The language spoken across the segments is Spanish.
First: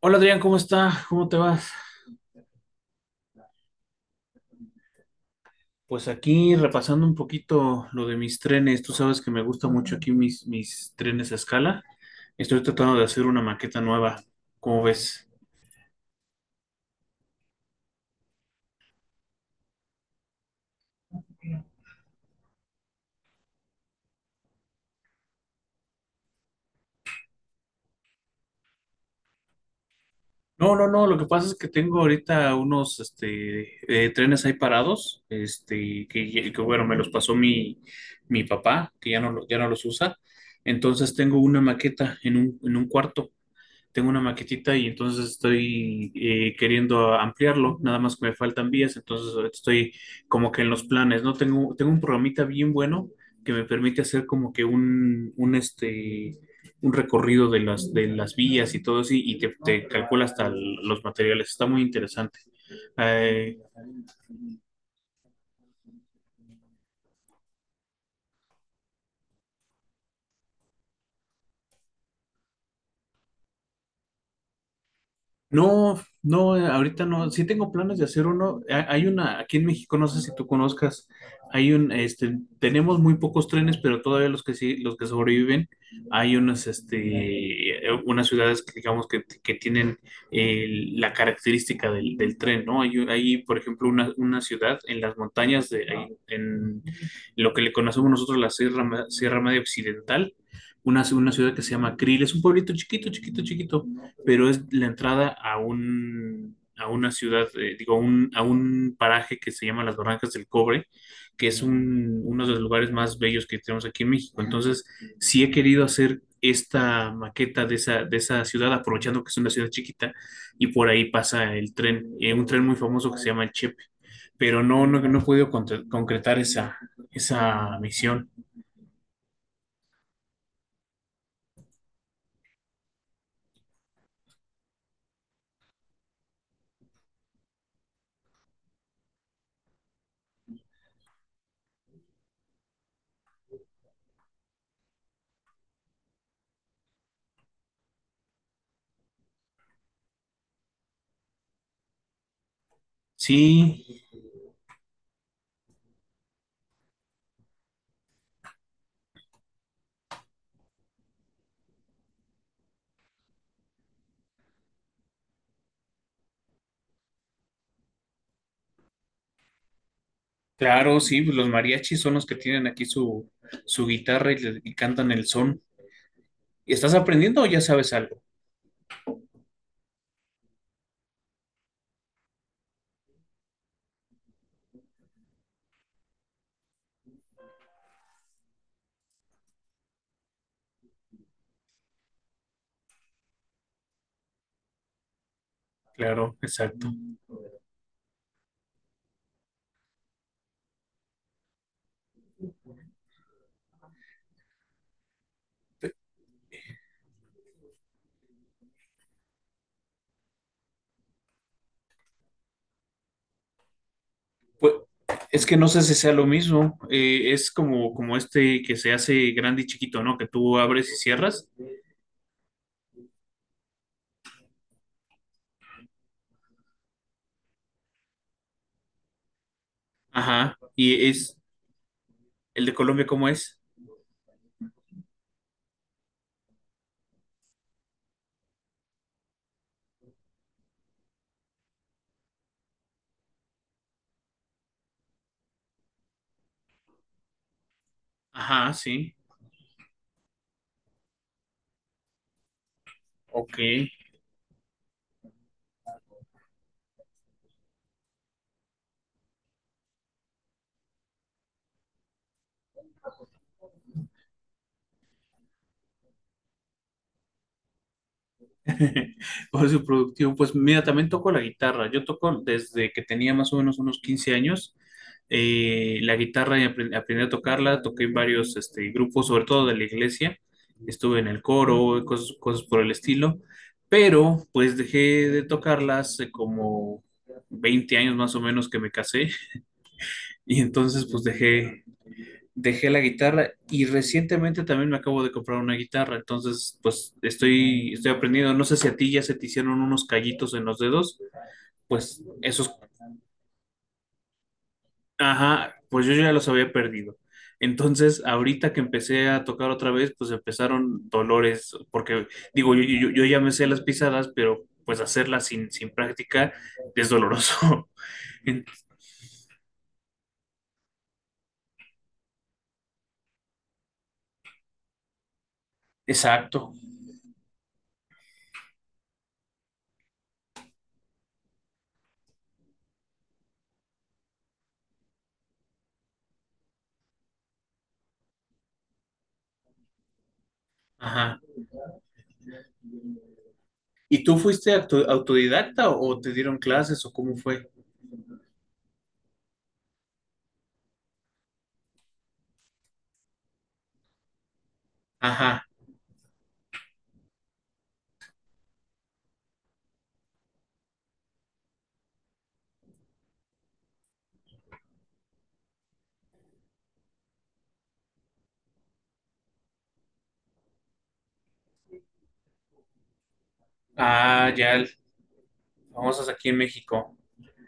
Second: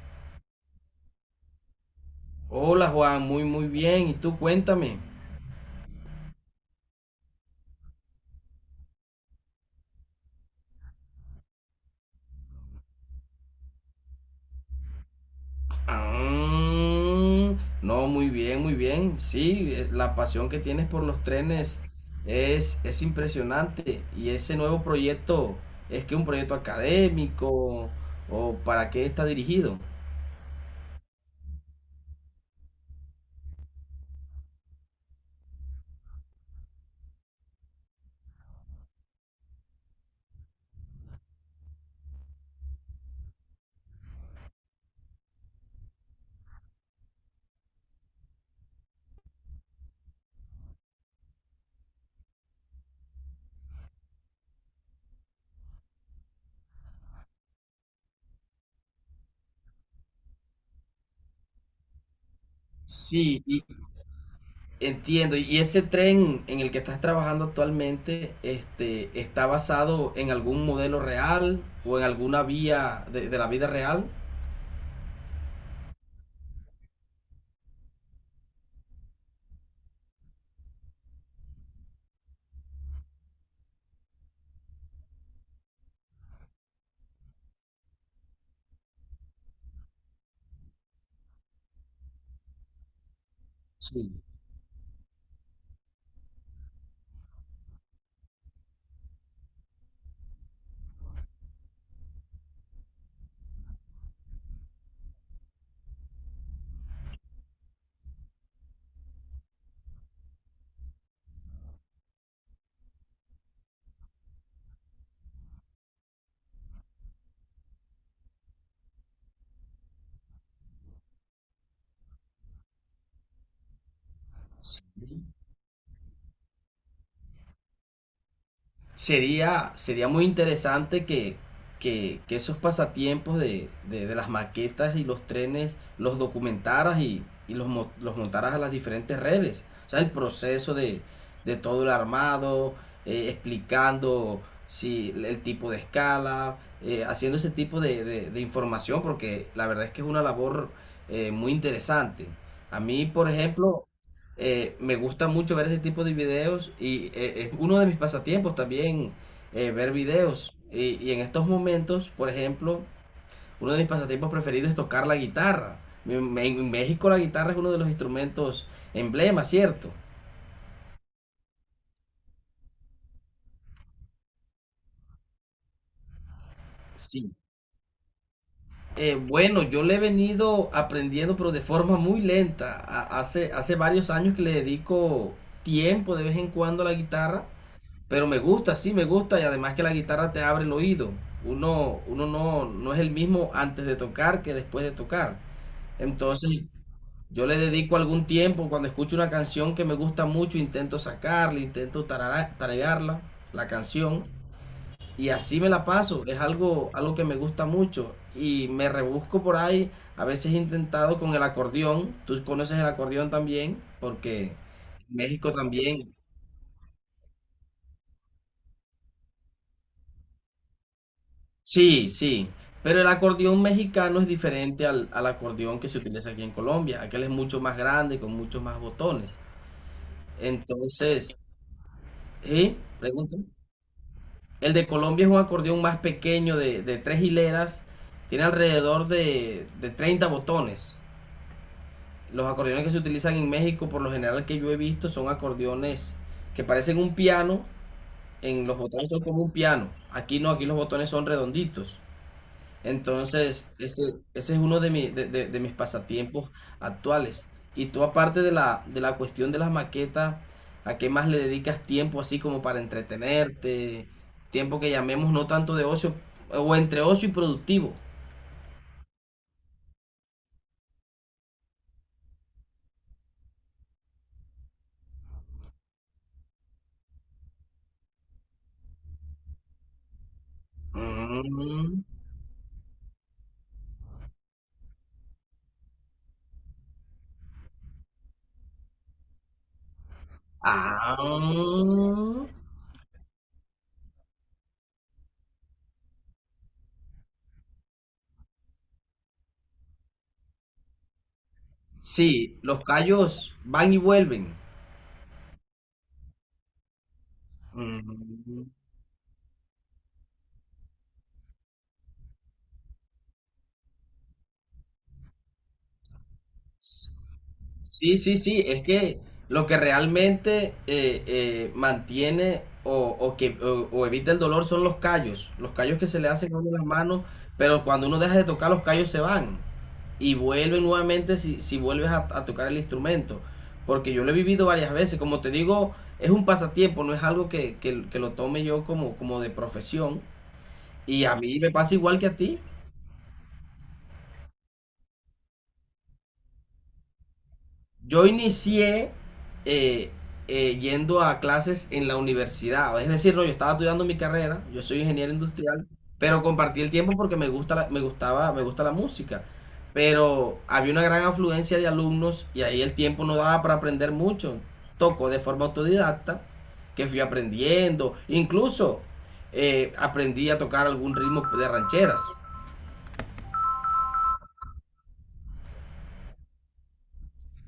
Hola Adrián, ¿cómo está? ¿Cómo te vas? Hola Juan, muy muy bien. ¿Y tú cuéntame? Pues aquí repasando un poquito lo de mis trenes. Tú sabes que me gusta mucho aquí mis trenes a escala. Estoy tratando de hacer una maqueta nueva. ¿Cómo ves? Ah, no, muy bien, muy bien. Sí, la pasión que tienes por los trenes es impresionante. Y ese nuevo proyecto, ¿es que un proyecto académico o para qué está dirigido? No, no, no. Lo que pasa es que tengo ahorita unos trenes ahí parados, que, bueno, me los pasó mi papá, que ya ya no los usa. Entonces tengo una maqueta en en un cuarto. Tengo una maquetita y entonces estoy queriendo ampliarlo, nada más que me faltan vías, entonces ahorita estoy como que en los planes, ¿no? Tengo un programita bien bueno que me permite hacer como que un recorrido de de las vías y todo así, y te calcula hasta los materiales, está muy interesante. Sí, Eh, y- Entiendo. ¿Y ese tren en el que estás trabajando actualmente, este, está basado en algún modelo real o en alguna vía de la vida real? No, no, ahorita no. Sí tengo planes de hacer uno. Hay una, aquí en México, no sé si tú conozcas, hay tenemos muy pocos trenes, pero todavía los que sí, los que sobreviven, hay unas, unas ciudades que digamos que tienen eh, la característica del tren, ¿no? Hay, por ejemplo, Sí, una ciudad en las montañas de, ahí, en lo que le conocemos nosotros la Sierra Media Occidental, una ciudad que se llama Krill, es un pueblito chiquito, chiquito, chiquito, pero es la entrada a un, a una ciudad, digo, a un paraje que se llama Las Barrancas del Cobre, que es uno de los lugares más bellos que tenemos aquí en México. Entonces, sí he querido hacer esta maqueta de de esa ciudad, aprovechando que es una ciudad chiquita y por ahí pasa el tren, un tren muy famoso que se llama el Chepe, pero sí. no, no he podido concretar esa, esa misión. Sería, sería muy interesante que esos pasatiempos de las maquetas y los trenes los documentaras y los, los montaras a las diferentes redes. O sea, el proceso de todo el armado, explicando si el tipo de escala, haciendo ese tipo de, de información, porque la verdad es que es una labor muy interesante. A mí, por Sí. ejemplo, me gusta mucho ver ese tipo de videos y es uno de mis pasatiempos también ver videos. Y en estos momentos, por ejemplo, uno de mis pasatiempos preferidos es tocar la guitarra. En México la guitarra es uno de los instrumentos emblema, ¿cierto? Claro, sí, pues los mariachis son los que tienen aquí su, su guitarra y, cantan el son. ¿Y estás Sí. aprendiendo o ya sabes algo? Bueno, yo le he venido aprendiendo, pero de forma muy lenta. Hace varios años que le dedico tiempo de vez en cuando a la guitarra. Pero me gusta, sí, me gusta y además que la guitarra te abre el oído. Uno no es el mismo antes de tocar que después de tocar. Claro, Entonces, exacto. yo le dedico algún tiempo, cuando escucho una canción que me gusta mucho, intento sacarla, intento tararearla, la canción, y así me la paso. Algo que me gusta mucho y me rebusco por ahí. A veces he intentado con el acordeón, tú conoces el acordeón también, porque en Pues es México que no sé si sea también. lo mismo. Es como, como este que se hace grande y chiquito, ¿no? Que tú abres y cierras. Sí, sí, pero el acordeón mexicano es diferente al acordeón que se utiliza aquí en Colombia. Aquel es mucho más grande, con muchos más botones. Ajá. ¿Y es Entonces, el de ¿sí? Colombia, cómo Pregunta. es? El de Colombia es un acordeón más pequeño de tres hileras, tiene alrededor de 30 botones. Los acordeones que se utilizan en México, por lo general que yo he visto, son acordeones que parecen un piano, en Ajá, los botones sí. son como un piano. Aquí no, aquí los botones son redonditos. Ok. Entonces, ese es uno de, de mis pasatiempos actuales. Y tú, aparte de la cuestión de las maquetas, ¿a qué más le dedicas tiempo así como para entretenerte? Tiempo que llamemos no tanto de ocio, o entre ocio y productivo. Por su productivo, pues mira, también toco la guitarra. Yo toco desde que tenía más o menos unos 15 años. La guitarra y aprendí a tocarla, toqué en varios grupos, sobre todo de la iglesia. Estuve en el coro, y Mm. Cosas por el estilo. Pero pues dejé de tocarla hace como 20 años más o menos que me casé. Y entonces Ah. pues dejé la guitarra y recientemente también me acabo de comprar una guitarra, entonces pues estoy aprendiendo, no sé si a ti ya se te hicieron unos callitos en los dedos, pues Sí, esos, los callos van y vuelven. ajá, pues yo ya los había perdido. Entonces, Mm. ahorita que empecé a tocar otra vez, pues empezaron dolores, porque digo, yo ya me sé las pisadas, pero pues hacerlas sin práctica es doloroso. Sí, sí, sí, En- es que lo que realmente mantiene o que, o evita el dolor son los callos que se le hacen a uno Exacto. en las manos, pero cuando uno deja de tocar los callos se van y vuelven nuevamente si, si vuelves a tocar el instrumento, porque yo lo he vivido varias veces, como te digo, es un pasatiempo, no es algo que lo tome yo como, como de profesión, y a Ajá. mí me pasa igual que a ti. ¿Y tú fuiste autodidacta o te dieron clases o cómo fue? Yo inicié eh, yendo a clases en la universidad. Es decir, no, yo estaba estudiando mi carrera, yo soy ingeniero Ajá. industrial, pero compartí el tiempo porque me gustaba, me gusta la música. Pero había una gran afluencia de alumnos y ahí el tiempo no daba para aprender mucho. Toco de forma autodidacta, que fui aprendiendo. Incluso aprendí a tocar algún ritmo de rancheras. Ah, ya, el- Famosas aquí en México.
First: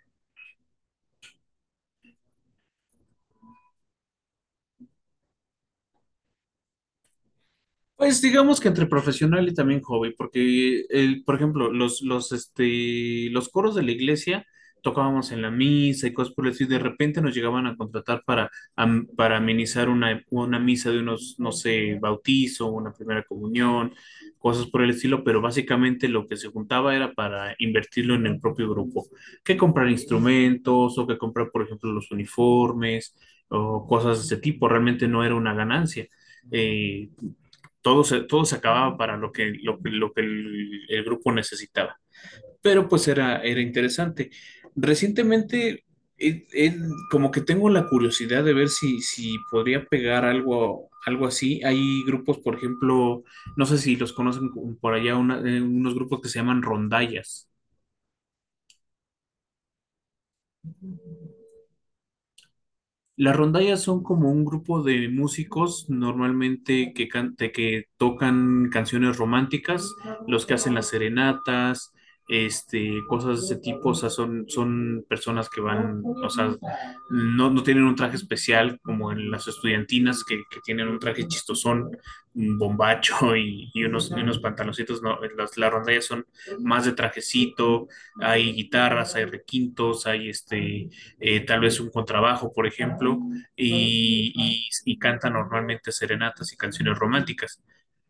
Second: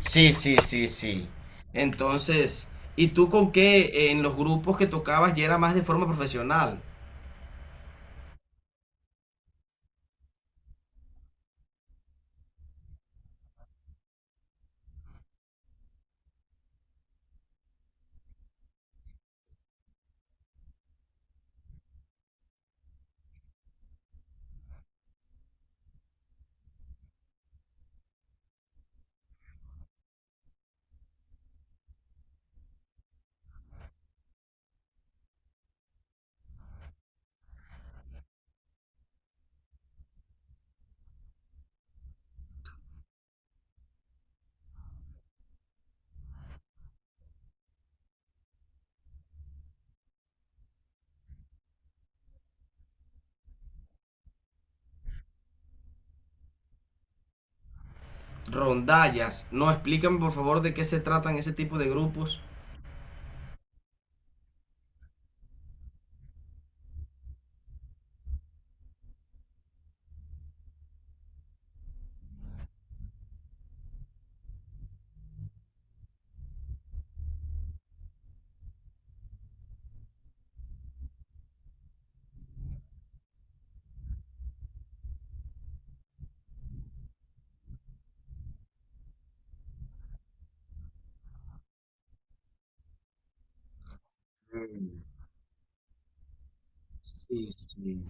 Sí, sí, sí, sí. Entonces, ¿y tú con qué en los grupos que tocabas ya era más de forma profesional? Pues digamos que entre profesional y también hobby, porque, por ejemplo, los coros de la iglesia tocábamos en la misa y cosas por el estilo, y de repente nos llegaban a contratar para, para amenizar una misa de unos, no sé, bautizo, una primera comunión, cosas por el estilo, pero básicamente lo que se juntaba era para invertirlo en el propio grupo, que comprar instrumentos o que comprar, por ejemplo, los uniformes o cosas de ese tipo, realmente no era una ganancia. Eh, todo se acababa para lo que, lo que el grupo necesitaba. Pero pues era interesante. Recientemente, eh, eh, como que tengo la curiosidad de ver si, si podría pegar algo, algo así. Hay grupos, por ejemplo, no sé si los conocen por allá, una, unos grupos que se llaman rondallas. Rondallas. No, explícame por favor de qué se tratan ese tipo de grupos. Las rondallas son como un grupo de músicos normalmente de que tocan canciones románticas, los que hacen las serenatas, cosas de ese tipo, o sea, son, son personas que van, o sea, no tienen un traje especial como en las estudiantinas que tienen un traje chistosón, un bombacho y unos pantaloncitos, no, las rondallas son más de trajecito, hay guitarras, hay requintos, hay tal vez un contrabajo, por ejemplo, y Mm. canta normalmente serenatas y canciones Sí, románticas. sí.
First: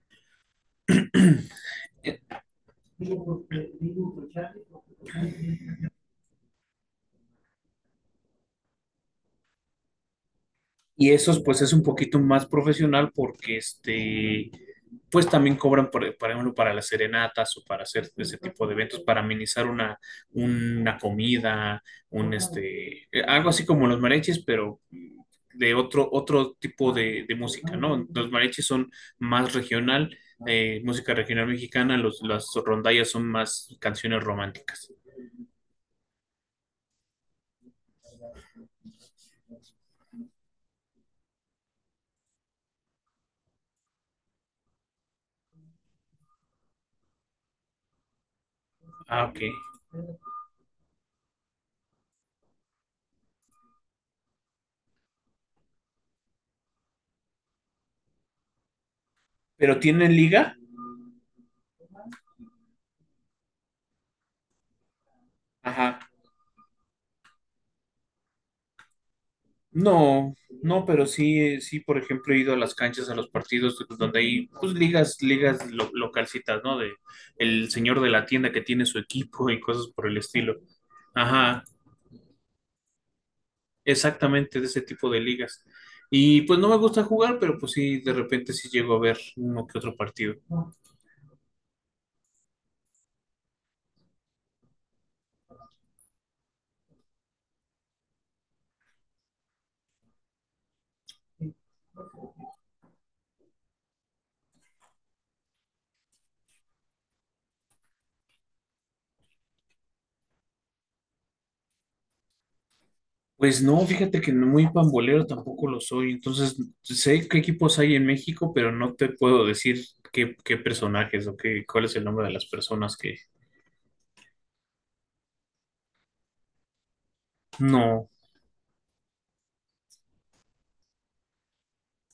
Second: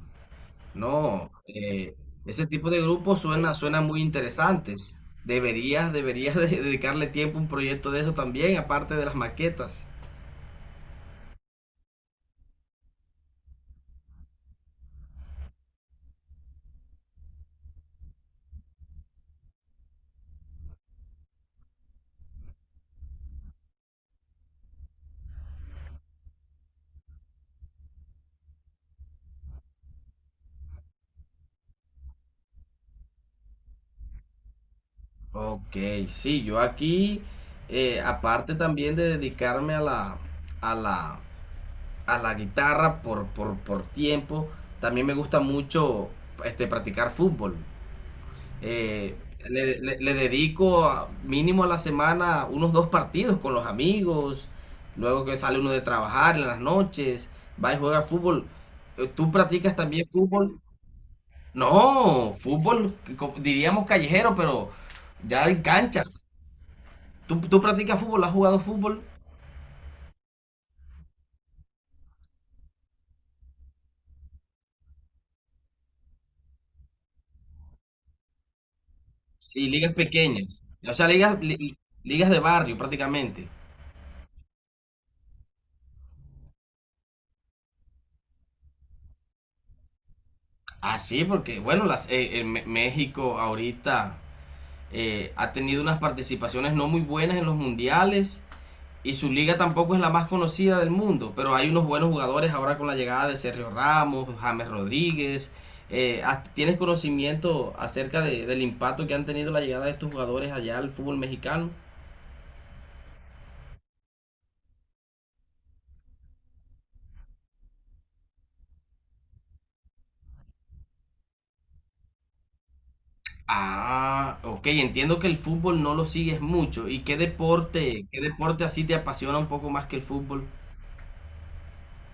No, ese tipo de grupos suena, suena muy interesantes. Deberías, deberías dedicarle tiempo a un proyecto de eso también, aparte de las maquetas. Y esos, pues, es un poquito más profesional porque pues también cobran, por ejemplo, para las serenatas o para hacer ese tipo de eventos, para amenizar una comida, algo así como los mariachis, pero de otro tipo de música, ¿no? Los mariachis son más regional, música regional mexicana, los, las rondallas son más canciones románticas. Ok, sí, yo aquí, aparte también de dedicarme a la, a la guitarra por tiempo. También me gusta mucho este, practicar fútbol. Eh, Ah, ok. Le, le dedico mínimo a la semana unos dos partidos con los amigos. Luego que sale uno de trabajar en las noches, va y juega fútbol. ¿Tú practicas ¿Pero también tienen liga? fútbol? No, fútbol diríamos callejero, pero ya en Ajá. canchas. Tú practicas fútbol? ¿Has jugado fútbol? No, no, pero sí, sí, por ejemplo, he ido a las canchas, a los partidos donde hay pues ligas, localcitas, ¿no? De el señor de la tienda que tiene su equipo y Sí, cosas ligas por el estilo. pequeñas. O sea, Ajá, ligas de barrio prácticamente. exactamente de ese tipo de ligas. Y pues no me gusta jugar, pero pues sí, de repente sí llego a ver uno que otro partido. Ah, sí, porque bueno, las, en México ahorita ha tenido unas participaciones no muy buenas en los mundiales y su liga tampoco es la más conocida del mundo, pero hay unos buenos jugadores ahora con la llegada de Sergio Ramos, James Rodríguez. Tienes conocimiento acerca del impacto que han tenido la llegada de estos jugadores allá al fútbol mexicano? Pues no, fíjate que no muy pambolero tampoco lo soy, entonces sé qué equipos hay en México, pero no te puedo decir qué personajes o qué, cuál es el nombre de las personas que... Ah, ok, entiendo que el fútbol no lo sigues mucho. ¿Y No. qué deporte así te apasiona un poco más que el fútbol?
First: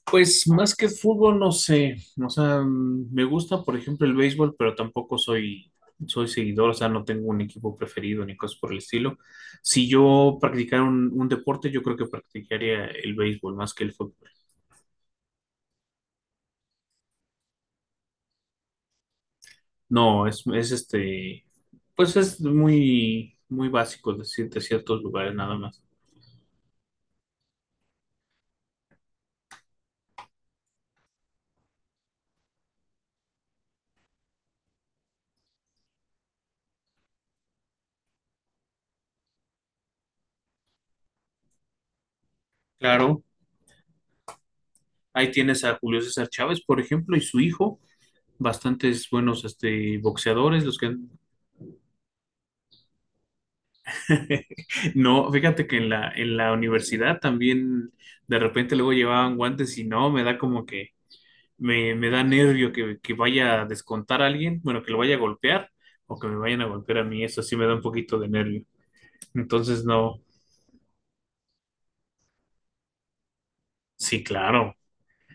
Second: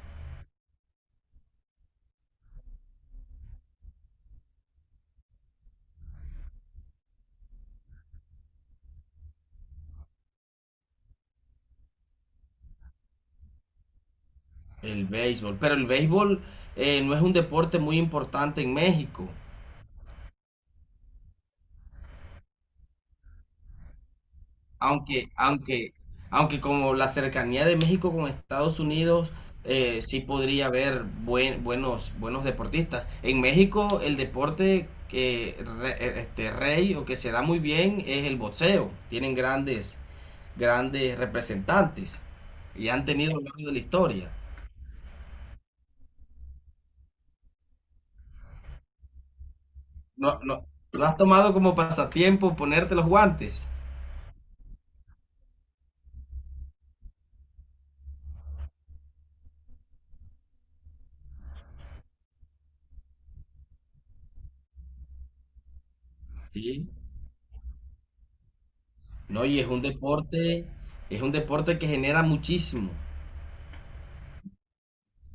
Pues más que fútbol, no sé. O sea, mm, me gusta, por ejemplo, el béisbol, pero tampoco soy, soy seguidor, o sea, no tengo un equipo preferido ni cosas por el estilo. Si yo practicara un deporte, yo creo que practicaría el béisbol más que el fútbol. El béisbol, pero el béisbol no es un deporte muy importante en México, No, es este, pues es muy, muy básico decirte ciertos aunque, lugares nada más. aunque, aunque como la cercanía de México con Estados Unidos, sí podría haber buenos, buenos deportistas. En México el deporte que este, rey o que se da muy bien es el boxeo. Tienen grandes, grandes representantes y han Claro, tenido a lo largo de la historia. ahí tienes a Julio César Chávez, por ejemplo, y su hijo, bastantes buenos No, boxeadores, no, los que ¿no han has tomado como pasatiempo ponerte los guantes? no, fíjate que en en la universidad también de repente luego llevaban guantes y no, me da como que me da nervio que vaya a descontar a alguien, bueno, que lo vaya a golpear o que me vayan a Sí. golpear a mí, eso sí me da un poquito de nervio. No, y Entonces, no, es un deporte que genera muchísimo. sí, claro,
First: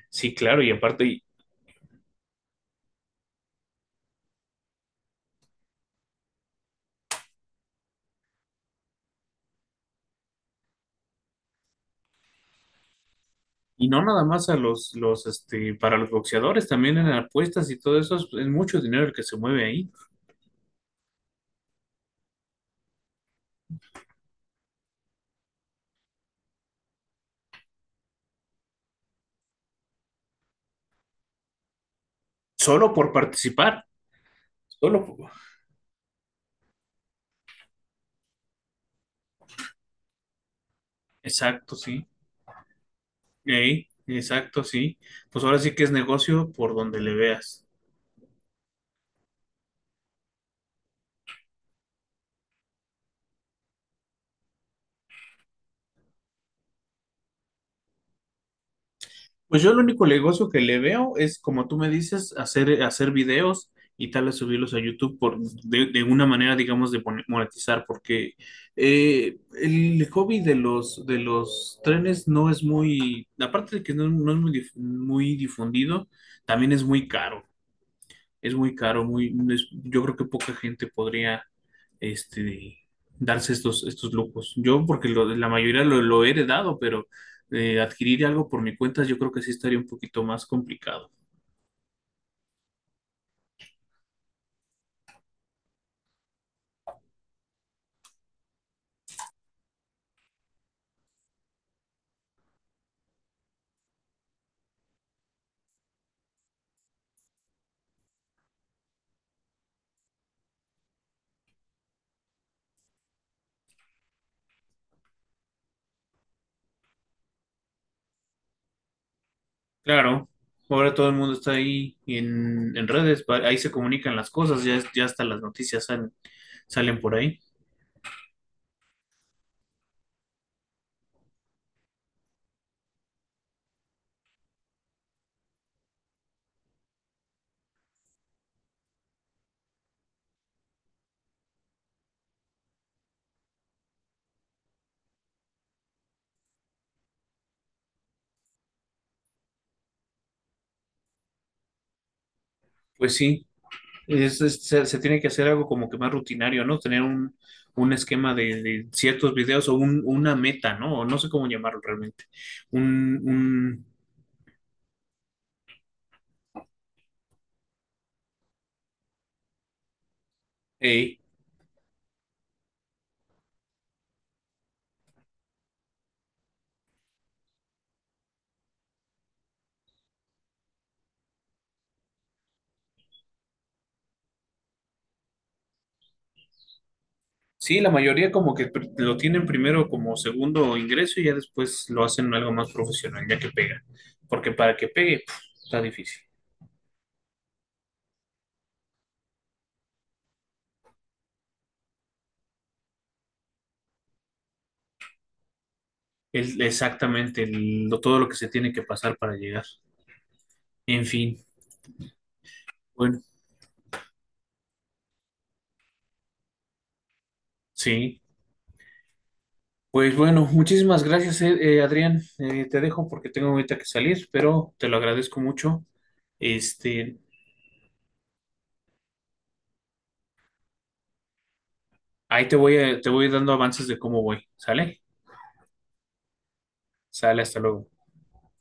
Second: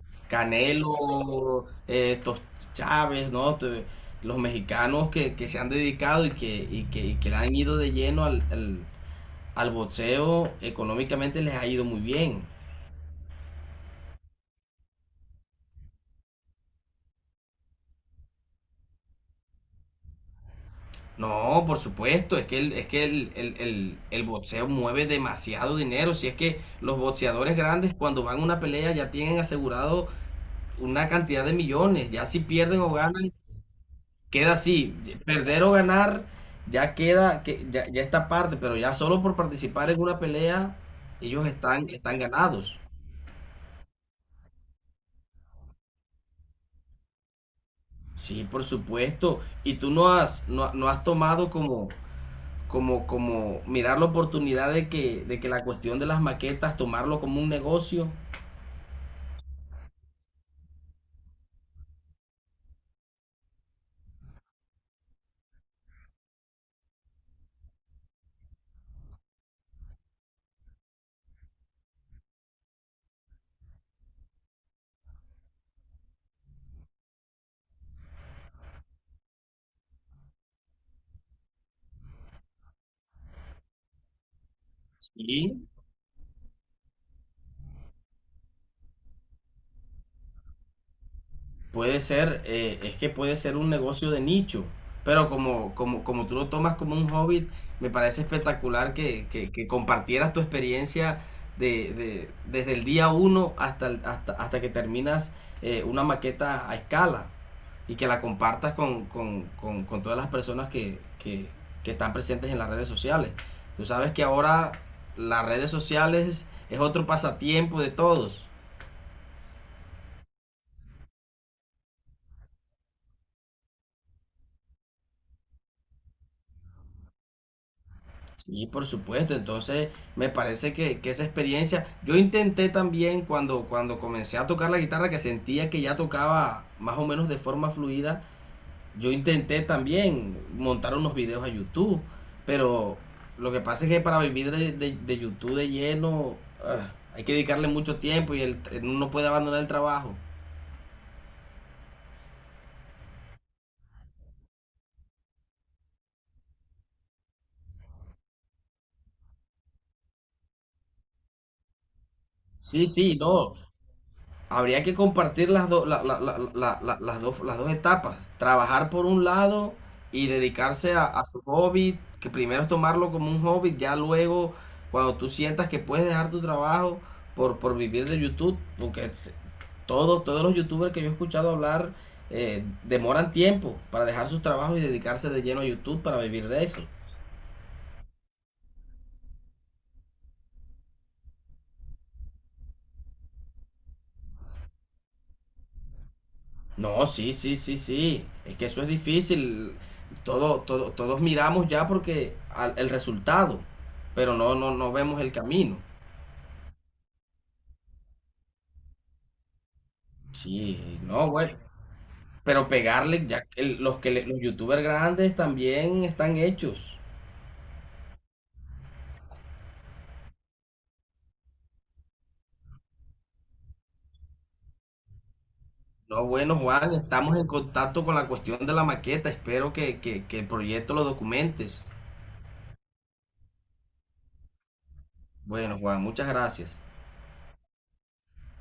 sí, claro, y aparte, Canelo, estos Chávez, ¿no? Los mexicanos que se han dedicado y y que le han ido de lleno al boxeo, económicamente les ha ido muy bien. y no nada más a para los boxeadores, también en apuestas y todo eso, es mucho dinero el que se mueve ahí, No, por supuesto, es que el boxeo mueve demasiado dinero. Si es que los boxeadores grandes cuando van a una pelea ya tienen asegurado una cantidad de millones. Ya si pierden o solo por ganan participar, queda así, solo por... perder o ganar, ya queda, que, ya, ya está aparte, pero ya solo por participar en una pelea, ellos Exacto, están, sí. están ganados. Ey, exacto, sí. Pues ahora sí que es negocio por donde le veas. Sí, por supuesto. Y tú no has, no, no has tomado como, como, como mirar la oportunidad de que la cuestión de las maquetas, tomarlo como un negocio. Pues yo el único negocio que le veo es, como tú me dices, hacer videos y tal vez subirlos a YouTube por, de una manera, digamos, de monetizar, porque el hobby de los trenes no es muy, aparte de que no, no es muy, dif- muy difundido, también es muy caro. Es muy caro, yo creo que poca gente podría este, darse estos, estos lujos. Yo, porque la Sí. mayoría lo he heredado, pero adquirir algo por mi cuenta, yo creo que sí estaría un poquito más complicado. Puede ser, es que puede ser un negocio de nicho, pero como, como, como tú lo tomas como un hobby, me parece espectacular que compartieras tu experiencia desde el día 1 hasta, hasta que terminas una maqueta a escala y que la compartas con todas las personas que están presentes en las redes sociales. Tú sabes que ahora las redes sociales es otro pasatiempo de todos. Claro, ahora todo el mundo está ahí en redes, ahí se comunican las cosas, ya hasta las noticias salen por ahí. Y por supuesto, entonces me parece que esa experiencia, yo intenté también cuando, cuando comencé a tocar la guitarra, que sentía que ya tocaba más o menos de forma fluida, yo intenté también montar unos videos a YouTube, pero lo que pasa es que para vivir de, de YouTube de lleno, ah, hay que dedicarle mucho tiempo y el, uno no puede abandonar el trabajo. Pues sí, se tiene que hacer algo como que más rutinario, ¿no? Tener un esquema de ciertos videos o una meta, ¿no? O no sé cómo llamarlo realmente. Sí, sí, Un, no. un, Habría que compartir las, las dos las dos etapas. Trabajar por un lado y dedicarse eh, a su hobby, que primero es tomarlo como un hobby, ya luego cuando tú sientas que puedes dejar tu trabajo por vivir de YouTube, porque todos, todos los youtubers que yo he escuchado hablar demoran tiempo para dejar sus trabajos y dedicarse de lleno a YouTube para vivir de eso. sí, la mayoría como que lo tienen primero como segundo ingreso y ya después lo hacen algo más profesional, ya que pega. Porque para que pegue, puf, está difícil. No, sí, sí, sí, sí. Es que eso es difícil. Todo, todo, todos miramos ya porque el resultado, pero no, no, no vemos el camino. Es exactamente todo lo que se tiene que pasar para llegar. Sí, En no, fin, bueno. Pero bueno, pegarle, ya que los youtubers grandes también están hechos. sí. Pues bueno, muchísimas gracias, Adrián. Te dejo porque tengo ahorita que salir, pero te lo agradezco mucho. No, bueno, Juan, Este, estamos en contacto con la cuestión de la maqueta. Espero que el proyecto lo documentes. ahí te voy dando avances de cómo voy. ¿Sale? Bueno, Juan, muchas gracias. Sale, hasta luego.